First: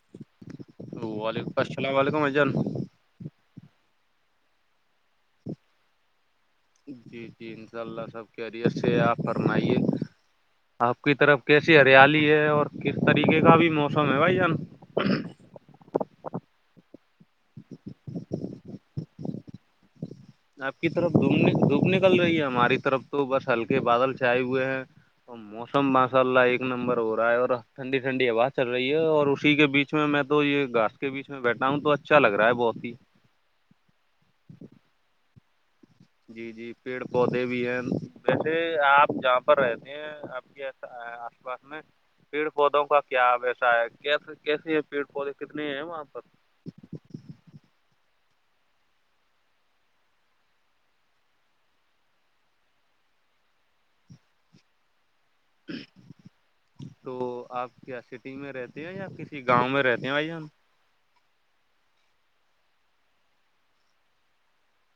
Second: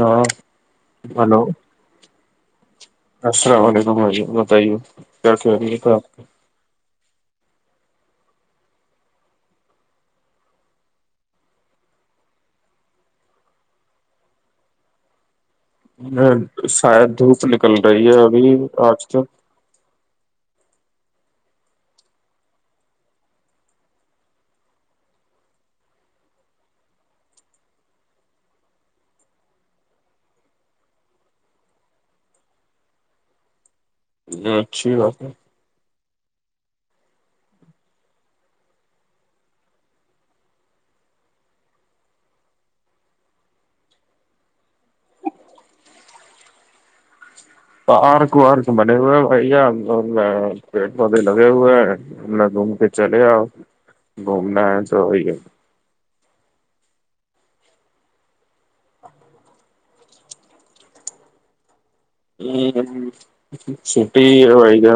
ہاں ہلو وعلیکم السلام و علیکم بھایی جان [inaudible] جی جی انشاء اللہ سب کیریئر سے آپ فرمائیے آپ کی طرف کیسی ہریالی ہے اور کس طریقے کا بھی موسم ہے بھائی جان ہ شاید دھوپ نکل رہی ہے ابھی آج تو آپ کی طرف دوم دپ نکل رہی ہے ہماری طرف تو بس ہلکے بادل چھائے ہوئے ہیں تو موسم ماشاء اللہ ایک نمبر ہو رہا ہے اور ٹھنڈی ٹھنڈی آاز چل رہی ہے اور اسی کے بیچ اسچ میں تو یہ گاس کے بیچ میں بیٹھا ہوں تو اچھا لگ رہا ہے بہت ہی ا اچھی بات ہے جی جی پیڑ پودے بھی ہیں ویسے آپ جہاں پر رہتے ہیں آپ کے آس پاس میں پیڑ پودوں کا کیا ویسا ہے کیسے کیسے ہیں پیڑ پودے کتنے ہیں وہاں پر پارک وارک بنے ہوئے ہیں بھیا میں پیڑ پودے لگے ہوئے ہیں میں گھوم کے چلے آؤں گھومنا ہے تو وہی ہے تو آپ کیا سٹی میں رہتے ہیں یا کسی گاؤں میں رہتے ہیں بھائی ہم ہ چھٹی و گا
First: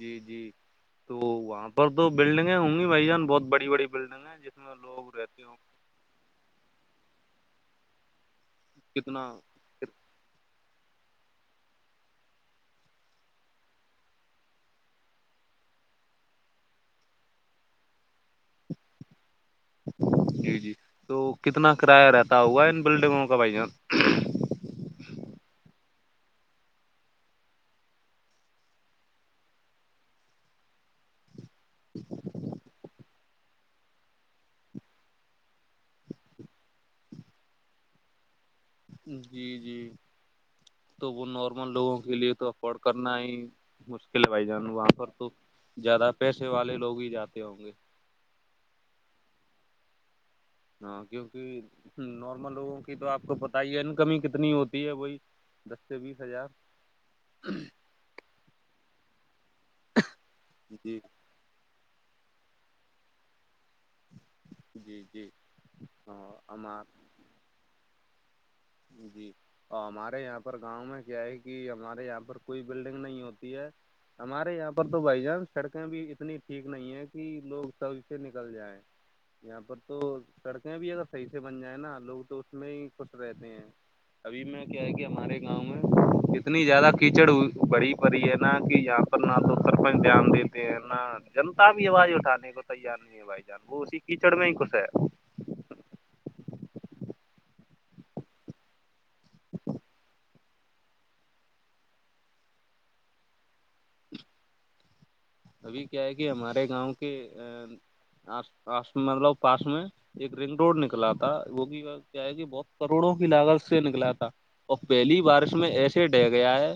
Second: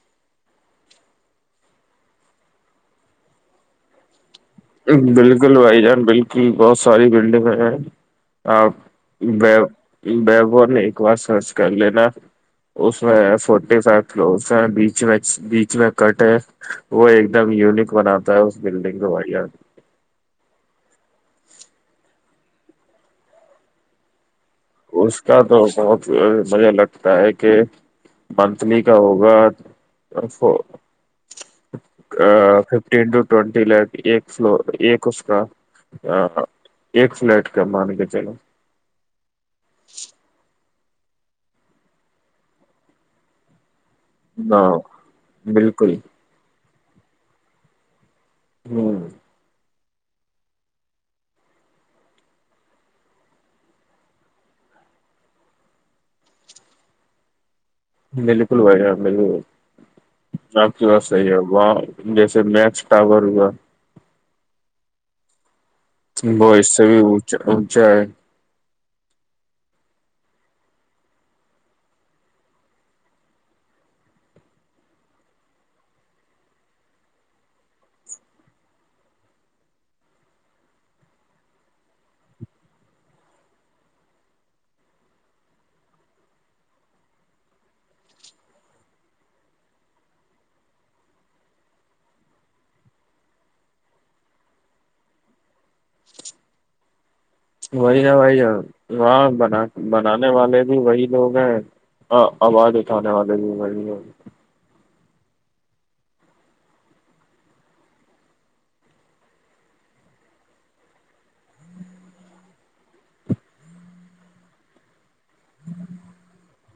جی جی تو وہاں پر تو بلڈنگیں ہوں گی بھائی جان بہت بڑی بڑی بلڈنگ ہیں ج بالکل بھائی جان بالکل بہت ساری بلڈنگ ہے آ کتنا بی بیبو نے ایک بار سرچ کر لین اس میں فورٹی فائیو کل ہیں بیچ میں بیچ میں کٹن ہے وہ ایک دم یونک بناتا ہے اس بلڈنگ کو بھایی جان جی جی تو کتنا کرایہ رہتا ہوگا ان بلڈنگوں کا بھائی جان اس کا تو بہت مجھے لگتا ہے کہ منتھلی کا ہوگا ففٹین ٹو ٹوینٹی لیک ایک فل ایک اس کا ایک فلیٹ کا مان کے چلو جی جی [inaudible] تو وہ نارمل لوگوں کے لیے تو افورڈ کرنا ہی م کھلوائی جان ہاں وہاں پر تو بالکل زیادہ پیسے والے لوگ ہی جاتے ہوں گے ہوں ہاں کیوںکہ نارمل لوگوں کی تو آپ کو پتا ہی ہے نا کمی کتنی ہوتی ہے وہی دس سے بیس ہزار بالکل بھائیان ب آپ کی جی بات صحیح ہے وہ جیسے میکس ٹاور ہوا جی جی ہاں وہ اس سے ہمار بھی اونچا اونچا ہے جی اور ہمارے یہاں پر گاؤں میں کیا ہے کہ ہمارے یہاں پر کوئی بلڈنگ نہیں ہوتی ہے ہمارے یہاں پر تو بھائی جان سڑکیں بھی اتنی ٹھیک نہیں ہے کہ لوگ سب سے نکل جائیں یہاں پر تو سڑکیں بھی اگر صحیح سے بن جائیں نا لوگ تو اس میں ہی خوش رہتے جی ا میں کیا ہے کہ ہمارے گاؤں میں اتنی زیادہ کیچڑ بڑی پڑی ہے نا کہ یہاں نہ تو سرپنچ دھیان دیتے ہیں نہ جنتا بھی آواز اٹھے کو تیار نہیںواز بھایی جان وہ اسی کیجڑ میں ہے خوش ہے وہی نا بھائی وہاں ب بنانے والے بھی وہی لوگ ہیں آواز اٹھانے والے بھی وہی لوگ ہیں ابھی کیا ہے کہ ہمارے گاؤں کے ا آس مطلب پاس میں ایک رنگ روڈ نکلا تھا وہ بھی کیا ہے کہ بہت کروڑوں کی لاگت سے نکلا تھا اور پہلی میں بارش میں ایسے ڈہ گیا ہے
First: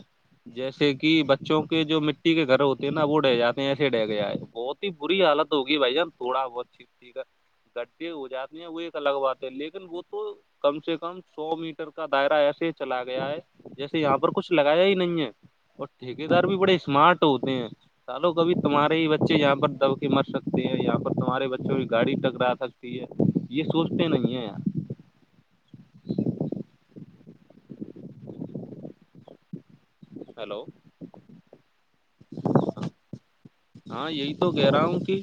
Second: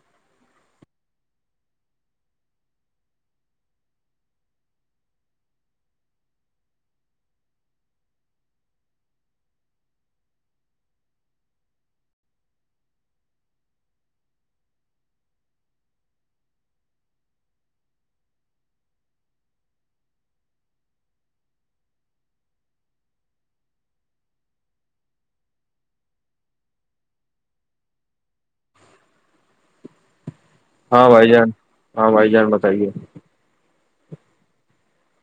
جیسے کہ بچوں کے جو مٹی کے گھر ہوتے ہیں نا وہ رہ جاتے س سے ڈے کے آئے بہت ہی بری حالت ہوگی بھائی جان تھوڑا بہتھیک ٹھیک ہے کٹھے ہو جاتے ہیں وہ ایک الگ بات ہے لیکن وہ تو کم سے کم سو میٹر کا دائرہ ایسے ہی چلا گیا ہے جیسے یہاں پر کچھ لگایا ہی نہیں ہے اور ٹھیکے دار بھی بڑے اسمارٹ ہوتے ہیں سالو بھی تمہارے ہی بچے یہاں پر دبک مر سکتے ہیں یہاں پر تمہارے بچوں بھی گاڑی کرا سک یہ سوچتے نہیں ہیں ہیلو ہاں بھائی جان ہاں بھائی جان بتائیے ہاں یہی تو کہہ رہا ہوں کہ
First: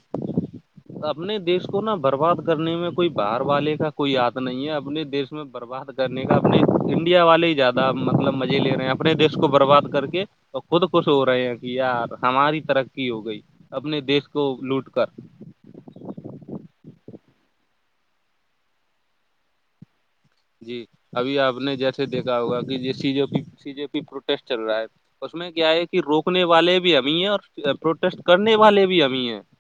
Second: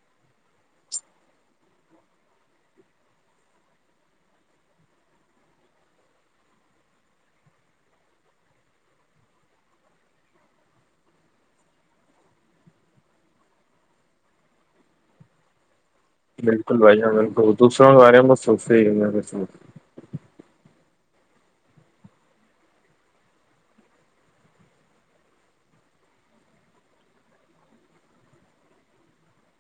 اپنے دیش کو نا برباد کرنے میں کوئی باہر والے کا کوئی یاد نہیں ہے اپنے دیش برباد کرنے کا اپنے انڈیا والے ہی زیادہ مطلب مزے لے رہے ہیں اپنے دیش کو برباد کر کے تو خود خش ہو رہے ہیں کہ یار ہماری ترقی ہو گئی اپنے دیش کو لوٹ کر بالکل بھائی جاں ب دوسروں کے بارے میں ب سو جی ابھی آپ نے جیسے دیکھا ہوگا کہ یہ سی جے پی سی جے پی پروٹیسٹ چل رہا ہے اس میں کیا ہے کہ روکنے والے بھی ہم ہی ہیں اور پروٹیسٹ کرنے والے بھی ہم ہی ہیں [unintelligible]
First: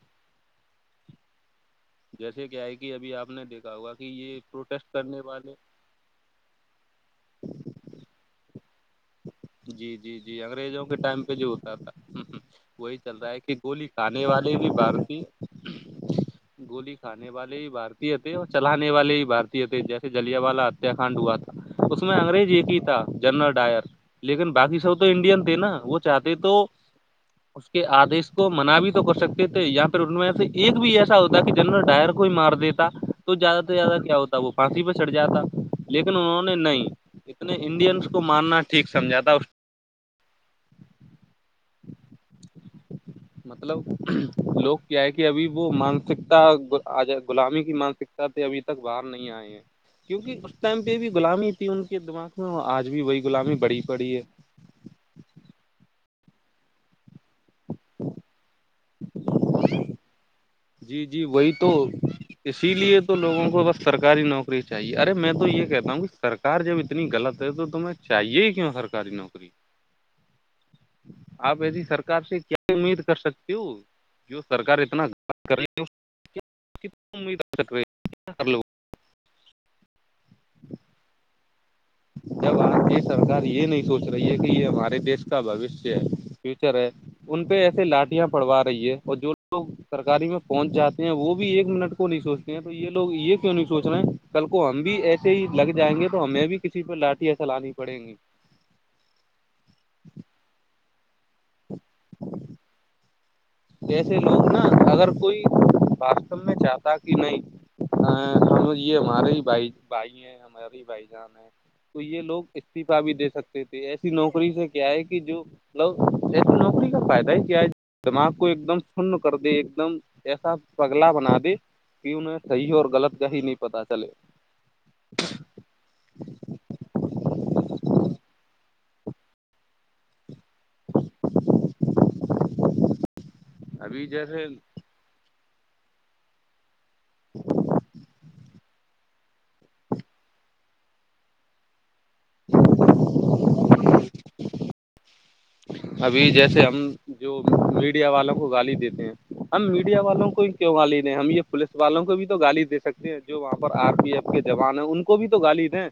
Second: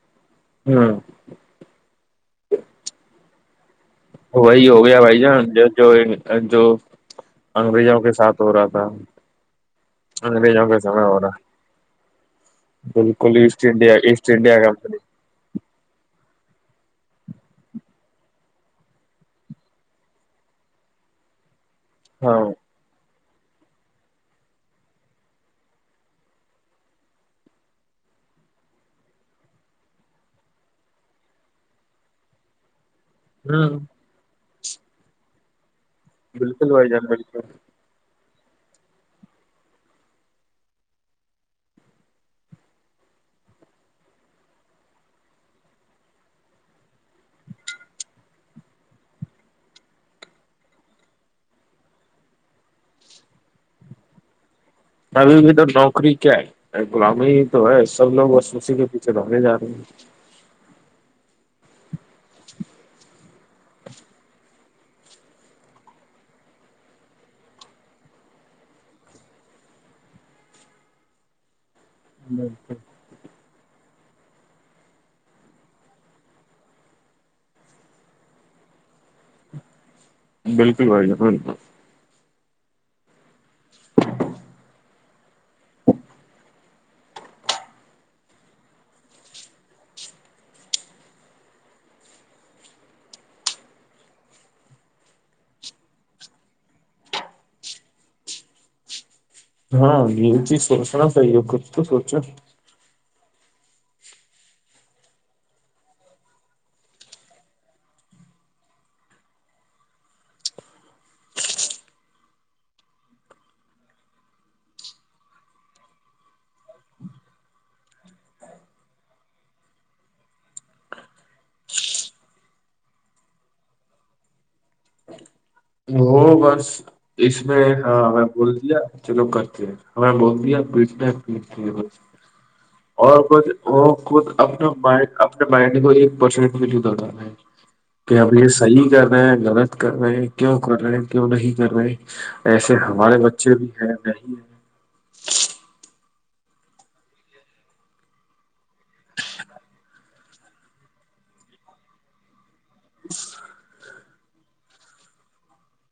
ہوں جیسے کیا ہے کہ ابھی آپ نے دیکھا ہوگا کہ یہ وہی ہو پروٹیسٹ گیا کرنے بھائی جان والے جو جو انگریزوں کے ساتھ ہو رہا تھا جی جی جی انگریزوں کے سمے ہو ٹائم پہ رہا جو ہوتا تھا ہ وہی چل رہا بالکل ہے کہ ایسٹ گولی انڈیا کھانے ایسٹ والے انڈیا بھی کمپنی بارتی گولی کھانے والے ہی بارتی تھے اور چلانے والے ہی بارتی تھے جیسے جلیا والا ہتیاکاننڈ ہوا تھا اس میں ہاں انگریز ایک ہی تھا جنرل ڈائر لیکن باقی سب تو انڈین تھے نا وہ چاہتے تو آدیش کو منا بھی تو کر سکتے تھے یااں پھر ان میں سے ایک بھی ایسا ہوتا کہ جنرل ڈائر کوئی مار دیتے تو زیادہ سے ہ زیادہ کیا ہوتا وہ پھانسی پہ چڑٹ جاتا لیکن انہوں نے بالکل نہیں بھائی جان بالکل اتنے انڈینس کو ماننا ٹھیک سمجھا تھا مطلب لوگ کیا ہے کہ ابھی وہ مانسکتا لامی کی مانسک ے اب تک باہر نہیں آئے ہیں کیونکہ اس ٹائم پہ بھی غلامی تھی ان کے دماغ میں اور آج بھی وہی غلامی بڑی پڑی ہے ابھی بھی تو نوکری کیا ہے لامی تو ہے سب لوگ ب اسی کےھ چ بے جا رہے ہیں جی جی وہی تو اسی لیے تو لوگوں کو بس سرکاری نوکری چاہیے ارے میں تو یہ کہتا ہوں کہ سر کار جب اتنی غلط ہے تو تمہیں چاہیے کیوں سرکاری نوکری آپ ایسی سرکار سے ہیں کیا امید کر سکتے ہو جو سرکار اتنا تک بالکل بھیا بالکل جب آج کی سرکار یہ نہیں سوچ رہی ہے کہ یہ ہمارے دیش کا بوشیہ ہے فیوچر ہے ان پہ ایسے لاٹیاں پڑوا رہی ہے اور جو لوگ سرکاری میں پہنچ جاتے ہیں وہ بھی ایک منٹ کو نہیں سوچتے ہیں تو یہ لوگ یہ کیوں نہیں سوچ رہے ہیں کل کو ہم بھی ایسے ہی لگ جائیں گے تو ہمیں بھی کسی پہ لاٹھی ایسا لانی پڑیں گی ہاں یہی چیز سوچنا صاہی ہے کچھ تو سوچو جسے لوگ نا اگر کوئی واستو میں چاہتا کہ نہیں ہاں ہمو ج یہ ہمارے ہی بھائی بھائی ہیں ہمارے ہی بھائی جان ہیں تو یہ لوگ استعفا بھی دے سکتے تھے ایسی نوکری سے کیا ہے کہ جو لوسے نوکری کا فائدہ ہی کیا ہے دماغ کو ایک دم شن کر دی ایک دم ایسا پگلا بنا دی کی انہیں صحیح اور غلط کا ہی نہیں پتا چلے وہ بس اس میں ہاں ہمیں بول دیا چلو کرتے ہیں ہمیں بول دیا بیٹنے پیتی اور ب وہ ابھی خود جیسے اپنے مائ اپپنے باہ نے کو بسند جد رہا ہے کہ اب یہ صحیح کر رہے ہیں غلط کر رہے ہیں کر رہے کیوں نہیں کر رہے ایسے ہمارے بچے بھی ہے نہیں ہے ابھی جیسے ہم جو میڈیا والوں کو گالی دیتے ہیں ہم میڈیا والوں کو بھی کیوں گالی نہیں ہم یہ پولیس والوں کو بھی تو گالی د سکتے ہیں جو وہاں پر آر پی ایف کے جوان ہیں ان کو بھی تو گالی دیں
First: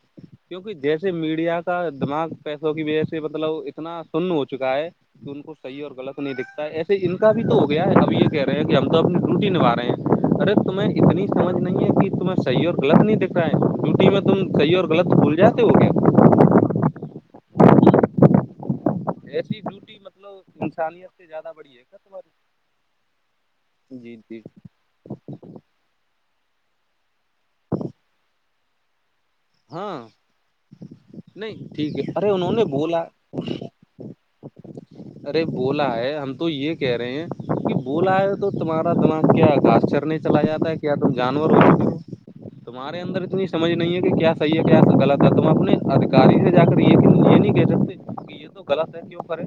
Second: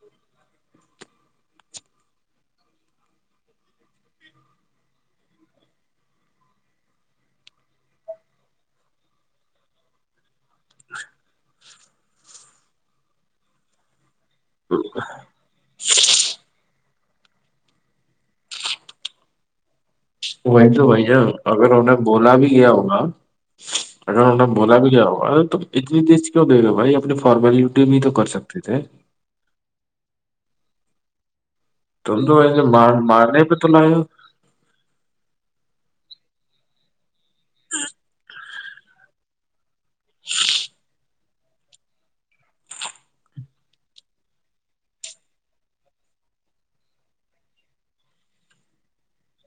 کیونکہ جیسے میڈیا کا دماغ پیسوں کی وجہ سے مطلب اتنا سن ہو چکا ہے کہ ان کو صحیح اور غط نہیں دکھتا ہے ایسے ان کا بھی تو ہو گیا ہے اب یہ کہہ رہے ہیں کہ ہم تو اپنی رٹوٹی نبھا رہے ہیں ارے تمہیں اتنی سمجھ نہیں ہے کہ تمہیں صحیح اور غلط نہیں دکھ رہا ہے میں تم صحیح اور غلط بھول جاتے ہو کیا ایسی ڈیوٹی مطلب وہی تو بھائی انسانیت سے جان زیادہ اگر بڑی ہے کیا انہیں تمہاری بولا بھی گیا ہوگا جی اگر جی انہیں بولا بھی گیا ہوگا تو اتنی تیز کیوں دے رہے ہو بھائی اپنی فارملٹی بھی تو کر سکتے تھے ہاں نہیں ٹھیک ہے تم ارے تو انہوں ویسے نے مار بولا [unintelligible] ارے بولا ہے ہم تو یہ کہہ رہے ہیں کہ بولا ہے تو تمہارا دماغ کیا گاس چرنے چلا جاتا ہے کیا تم جانور ہوچکے ہو تمہارے اندر اتنی سمجھ نہیں ہے کہ کیا صحیح ہے کیا غلط ہے تم اپنے ادیکاری سے جا کر یہ کیوں یہ نہیں کہہ سکتے کہ یہ تو غلط ہے کیوں کرے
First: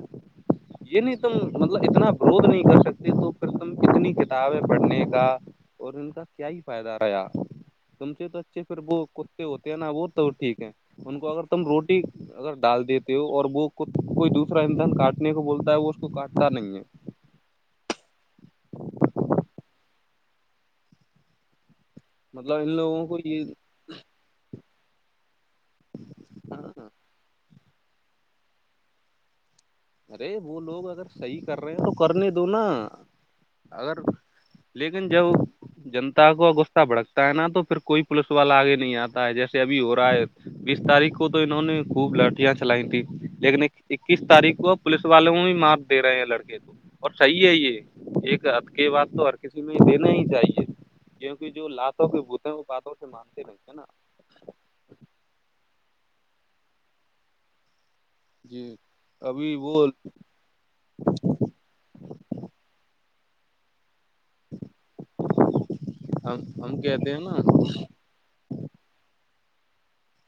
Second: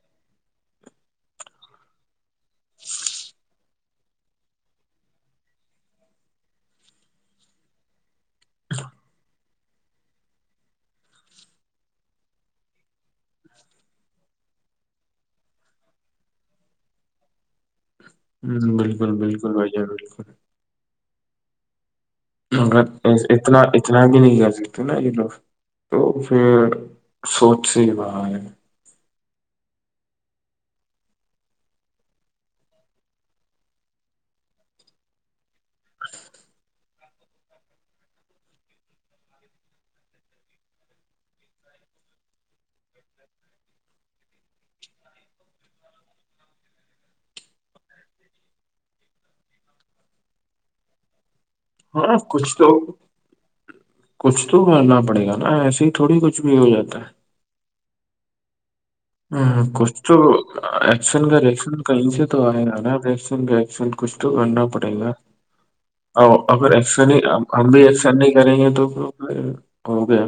یہ نہیں تم مطلب اتنا ورود نہیں کر سکتے تو پھر تم اتنی کتابیں پڑھنے کا اور ان کا کیا ہی فائدہ ایا تم سے تو اچھے پھر وہ کتے ہوتے ہیں نا وہ تو ٹھیک ہے ان کو اگر تم روٹی اگر ڈال دیتے ہو اور وہ کوئی دوسرا انسان کاٹ کاٹنے کو بولتا ہے وہ اس کو کاٹتا نہیں ہے ہممم بالکل بالکل بھائی جان بالکل مطلب ان مگر لوگوں کو اتنا یہ اتنا بھی نہیں کر سکتے نا یہ لوگ تو پھر سوچ سے ہی باہر ہے ارے وہ لوگ اگر صحیح کر رہے ہیں تو کرنے دو نا اگر لیکن جب جنتا کو غصہ بھڑک ہے نا تو پھر کوئی پولیس والا آگے نہیں آتا ہے جیسے ابھی ہو رہا ہے بیس تاریخ کو تو انہوں نے خوب لاٹھیاں چلائی تھی لیکن اکیس تاریخ کو پولیس والے بھی مار دے رہے ہیں لڑکے کو اور صحیح ہے یہ ایک حد کے بات تو ہر کسی میں یہ دینا ہی چاہیے کیونکہ جو لاتوں ہاں کے بھوت ہیں کچھ وہ تو باتوں سے مانتے نہیں ہے ہے نا کچھ تو کرنا پڑے گا نا ایسے ہی تھوڑی کچھ بھی ہو جاتا ہے جی ابھی ہمم وہ کچھ تو ایکشن کا ری ایکشن کہیں سے تو آئے گا نا ایکشن کا ری ایکشن کچھ تو کرنا پڑے گا اور ہم اگر ہم ایکشن کہتے ہیں نہیں نا ہم بھی ایکشن نہیں کریں گے تو ہو گیا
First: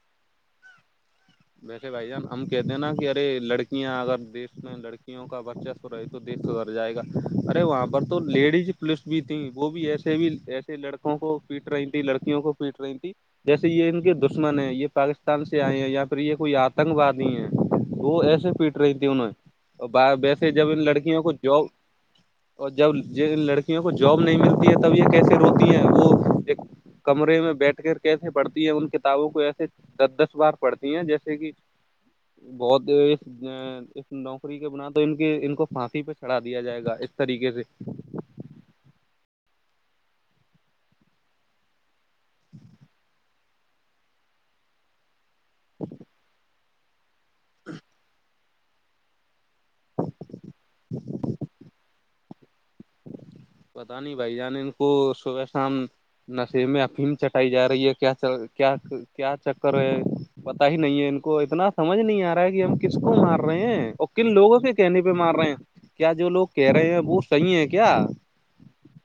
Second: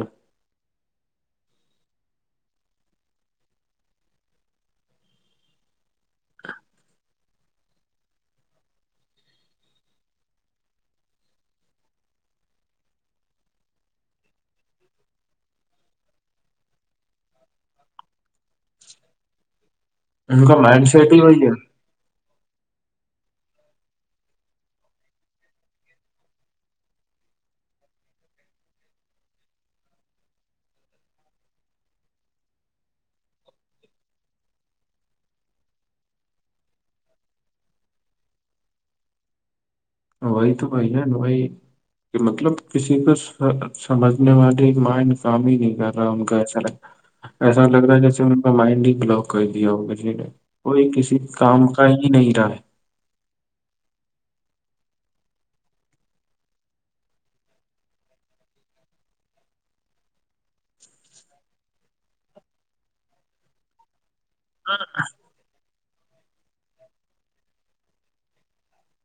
ویسے بھائی جان ہم کہتے ہیں نا کہ ارے لڑکیاں اگر دیش میں لڑکیاں لڑکیوں کا برچسب رہے تو دیش سدھر جائے گا ارے وہاں پر تو لیڈی پولیس بھی تھی وہ بھی ایسی سے بھی ایسے لڑکوں کو پیٹ رہی تھی لڑکیوں کو پیٹ رہی تھی جیسے یہ ان کے دشمن ہے یہ پاکستان سے آئے ہیں یا پھر یہ کوئی آتنگوادی ہیں وہ ایسے پیٹ رہی تھی انہیں اور باہر ویسے کا جب ان مائنڈ سیٹ ہی لڑکیوں کو وہی ہے جاب اور جب جن لڑکیوں کو جاب نہیں ملتی ہے تو تب یہ کیسے روتی ہے وہ ایک کمرے میں بیٹھ کر کیسے پڑھتی ہے ان کتابوں کو ایسے دس دس بار پڑھتی تی ہے جیسے کہ بہت اس نوکری کے بنا تو ان کے ان کو پھانسی پہ چڑا دیا جائے گا اس طریقے سے وہی تو بھائی ہے وہائی مطلب کسی پر سمجھنے والی ماں ان کام ہی نہیں کر رہا ان کا ایسا ایسا لگ رہا ہے جیسے ان کا مائنڈ ہی بلاک کر دیا ہوگا کوئی کسی کام کہیں نہیں رہا ہے پتا نہیں بھائی جان ان کو صبح شام نشر میں فلم چٹائی جا رہی ہے کیا کیا کیا چکر ہے پتا ہی نہیں ہے ان کو اتنا سمج نہیں آ رہا ہے کہ ہم کس کو مار رہے ہیں کن لوگوں کے کہنے پہ مار رہے ہیں کیا جو لوگ کہہ رہے ہیں وہ صحیح ہے کیا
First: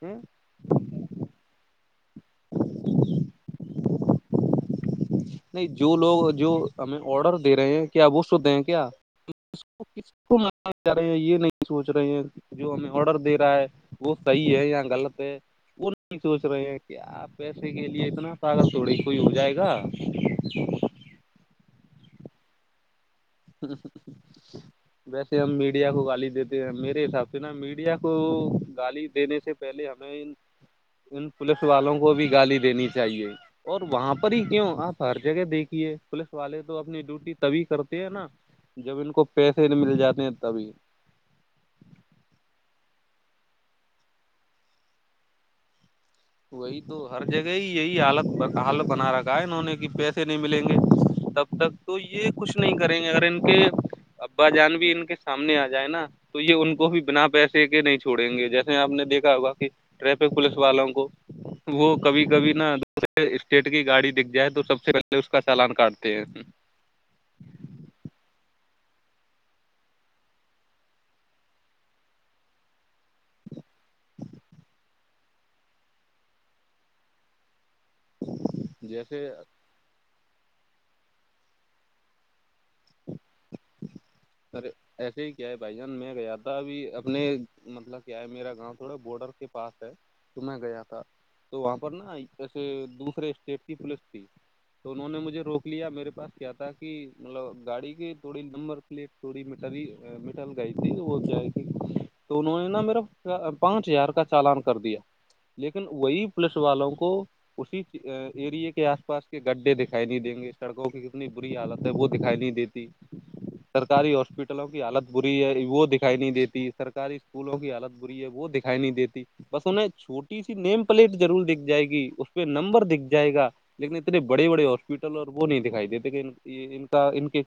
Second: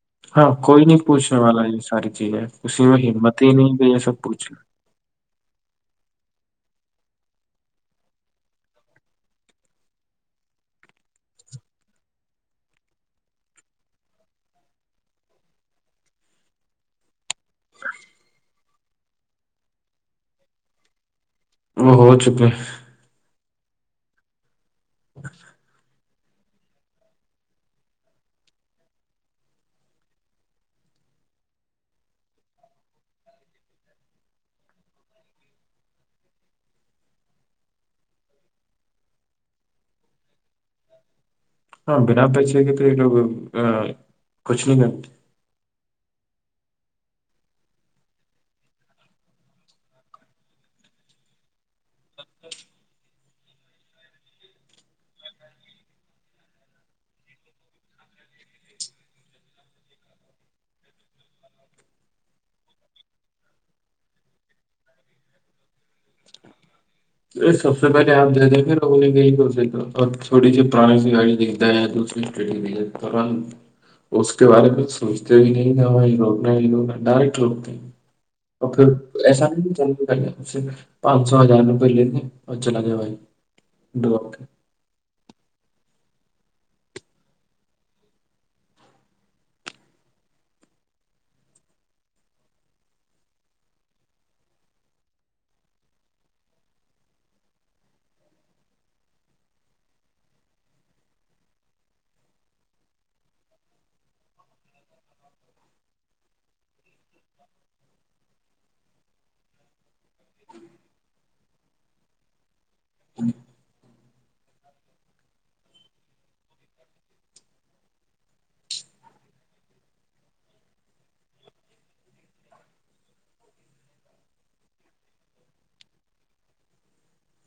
ا ہاں کوئی نہیں پوچھنے والا یہ ساری چیز ہے کسی میں ہمت ہی نہیں کہ یہ سب پوچھنا نہیں جو لوگ جو ہمیں آڈر دے رہے ہیں کیا وہ سوتے ہیں کیا کس کو مانے جا رہے ہیں یہ نہیں سوچ رہے ہیں جو ہمیں آڈر دے رہا ہے وہ صحیح ہے یا غلط ہے وہ نہیں سوچ رہے ہیں کیا آپ پیسے کے لیے اتنا ساغگر تھوڑی کوئی ہو جائے گا ہ وہ ہو چکے ہیں ویسے ہم میڈیا کو گالی دیتے میرے حساب سے نا میڈیا کو گالی دینے سے پہلے ہمیں ان پولیس والوں کو بھی گالی دینی چاہیے اور وہاں پر ہی کیوں آپ ہر جگہ دیکھیے پوولس والے تو اپنی ڈیوٹی تبھی کرتے نا جب ان کو پیسے مل جاتے ہیں تبھی ہاں بنا پیچے کے تو یہ لوگ کچھ نہیں کرتے وہی تو ہر جگہ ہی یہی حالت حالت بنا رکھا ہے انہوں نے کہ پیسے نہیں ملیں گے تب تک تو یہ کچھ نہیں کریں گے اگر ان کے ابا جان بھی ان کے سامنے آ جائے نا تو یہ ان کو بھی بنا پیسے کے نہیں چھوڑیں گے جیسے آپ نے دیکھا ہوگا کہ ٹریفک پولیس والوں کو وہ کبھی کبھی نہا دوسرے اسٹیٹ کی گاڑی دکھ جائے تو سب سے پہلے اس کا چالان کاٹتے ہیں ارے سب سے پہلے آپ د دیکھے رگول گئیے تو اور چھوٹی سی پرانی سی گاڑی دکھتا ہے یا تو سے ٹی و کررن اس کے بارے میں کچھ سوچتے ہی نہیں ن ہم یہ روکنا یہ روگنا ڈائریکٹ لوکتے ہیں اور پھر جیسے ایسا نہیں پانچ سو ہزار میں لے اور چلا گائے بھائی ڈر ارے ایسے ہی کیا ہے بھائی جان میں گیا تھا ابھی اپنے مطلب کیا ہے میرا گاؤں تھوڑا بارڈر کے پاس ہے تو میں گیا تھا تو وہاں پر نا جیسے دوسرے اسٹیٹ کی پوولس تھی تو انہوں نے مجھے روک لیا میرے پاس کیا تھا کہ مطلب گاڑی کی تھوڑی نمبر پلی تھوڑی مٹھ مٹا لگائی تھی وہ ہے کہ تو انہوں نے نا میرا پانچ ہزار کا چالان کر دیا لیکن وہی پولیس والوں کو اسی ایریے کے آس پاس کے گڈھے دکھائی نہیں دیں گے سڑکوں کی کتنی بری حالت ہے وہ دکھائی نہیں دیتی [unintelligible] سرکاری ہاسپٹلوں کی حالت بری ہے وہ دکھائی نہیں دیتی سرکاری اسکولوں کی حالت بری ہے وہ د اٹھ نہیں دیتی بس انہیں چھوٹی سی نیم پلیٹ ضرور دکھ جائے گی اس پہ نمبر دکھ جائے گا لیکن اتنے بڑے بڑے ہاسپٹل اور وہ نہیں دکھائی دیتے کہ ان کا ان کے